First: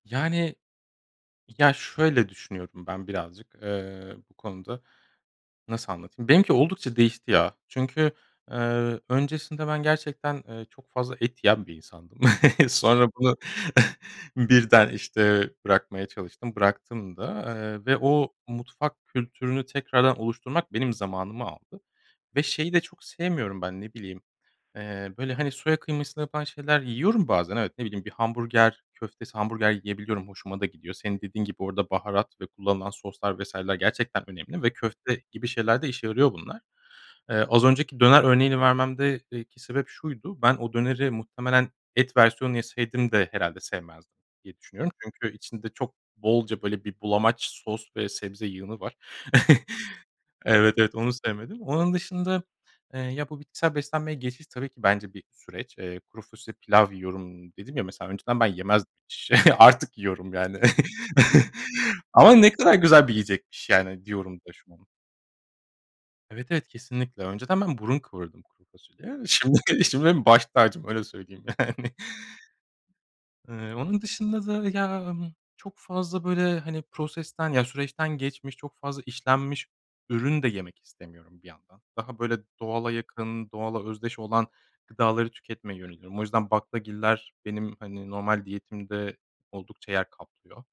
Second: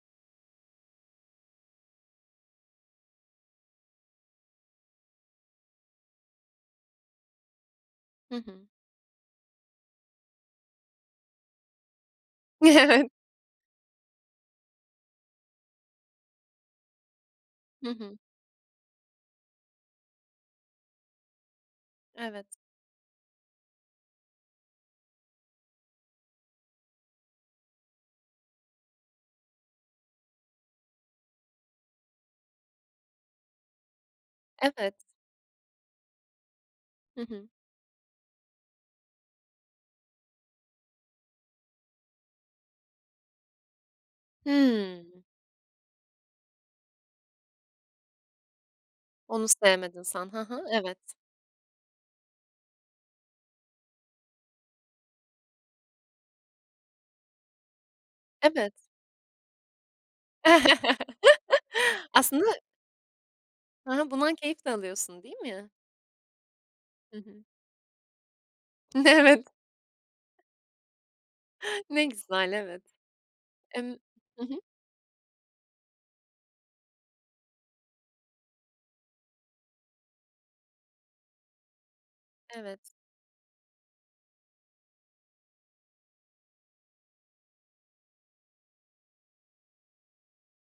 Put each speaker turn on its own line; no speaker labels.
Yani. Ya, şöyle düşünüyorum ben birazcık, eee, bu konuda. Nasıl anlatayım? Benimki oldukça değişti, ya. Çünkü,
Hı hı.
eee, öncesinde ben gerçekten, eee, çok fazla et yiyen bir insandım. Sonra bunu birden, işte, bırakmaya çalıştım, bıraktım da, eee,
Hı
ve
hı.
o mutfak kültürünü tekrardan oluşturmak benim zamanımı aldı ve
Evet.
şeyi de çok sevmiyorum ben, ne bileyim, eee, böyle, hani, soya kıymasıyla yapılan şeyler yiyorum bazen, evet, ne bileyim, bir hamburger köftesi, hamburger yiyebiliyorum. Hoşuma da gidiyor. Senin dediğin gibi, orada baharat ve kullanılan soslar vs.ler gerçekten önemli ve
Evet.
köfte gibi şeylerde işe yarıyor bunlar.
Hı hı.
Az önceki döner örneğini vermemde eee, ki sebep şuydu. Ben o döneri muhtemelen et versiyonunu yeseydim de herhâlde sevmezdim, diye düşünüyorum.
Hıı.
Çünkü içinde çok bolca, böyle, bir bulamaç sos ve sebze yığını var.
Onu sevmedin sen, ha ha,
Evet, evet, onu
evet.
sevmedim. Onun dışında, eee, ya, bu bitkisel beslenmeye geçiş tabii ki bence bir süreç. Eee, kuru fasulye pilav yiyorum. Dedim ya, mesela, önceden ben
Evet.
yemez Artık yiyorum, yani. Ama
Aslında
ne kadar güzel bir yiyecekmiş,
Hı
yani,
hı. Bundan
diyorum da
keyif de
şu an.
alıyorsun, değil mi?
Evet, evet.
Hı
Kesinlikle.
hı.
Önceden ben burun kıvırırdım kuru fasulyeye.
Evet.
Şimdi benim baş tacım öyle söyleyeyim, yani.
Ne güzel, evet.
Eee,
Emm.
onun
Hı
dışında
hı.
da, ya, ımm, çok fazla, böyle, hani, prosesten, ya, süreçten geçmiş, çok fazla işlenmiş ürün de yemek istemiyorum, bir yandan. Daha, böyle,
Evet.
doğala yakın, doğala özdeş olan gıdaları tüketmeye yöneliyorum. O yüzden baklagiller benim, hani, normal diyetimde oldukça yer kaplıyor.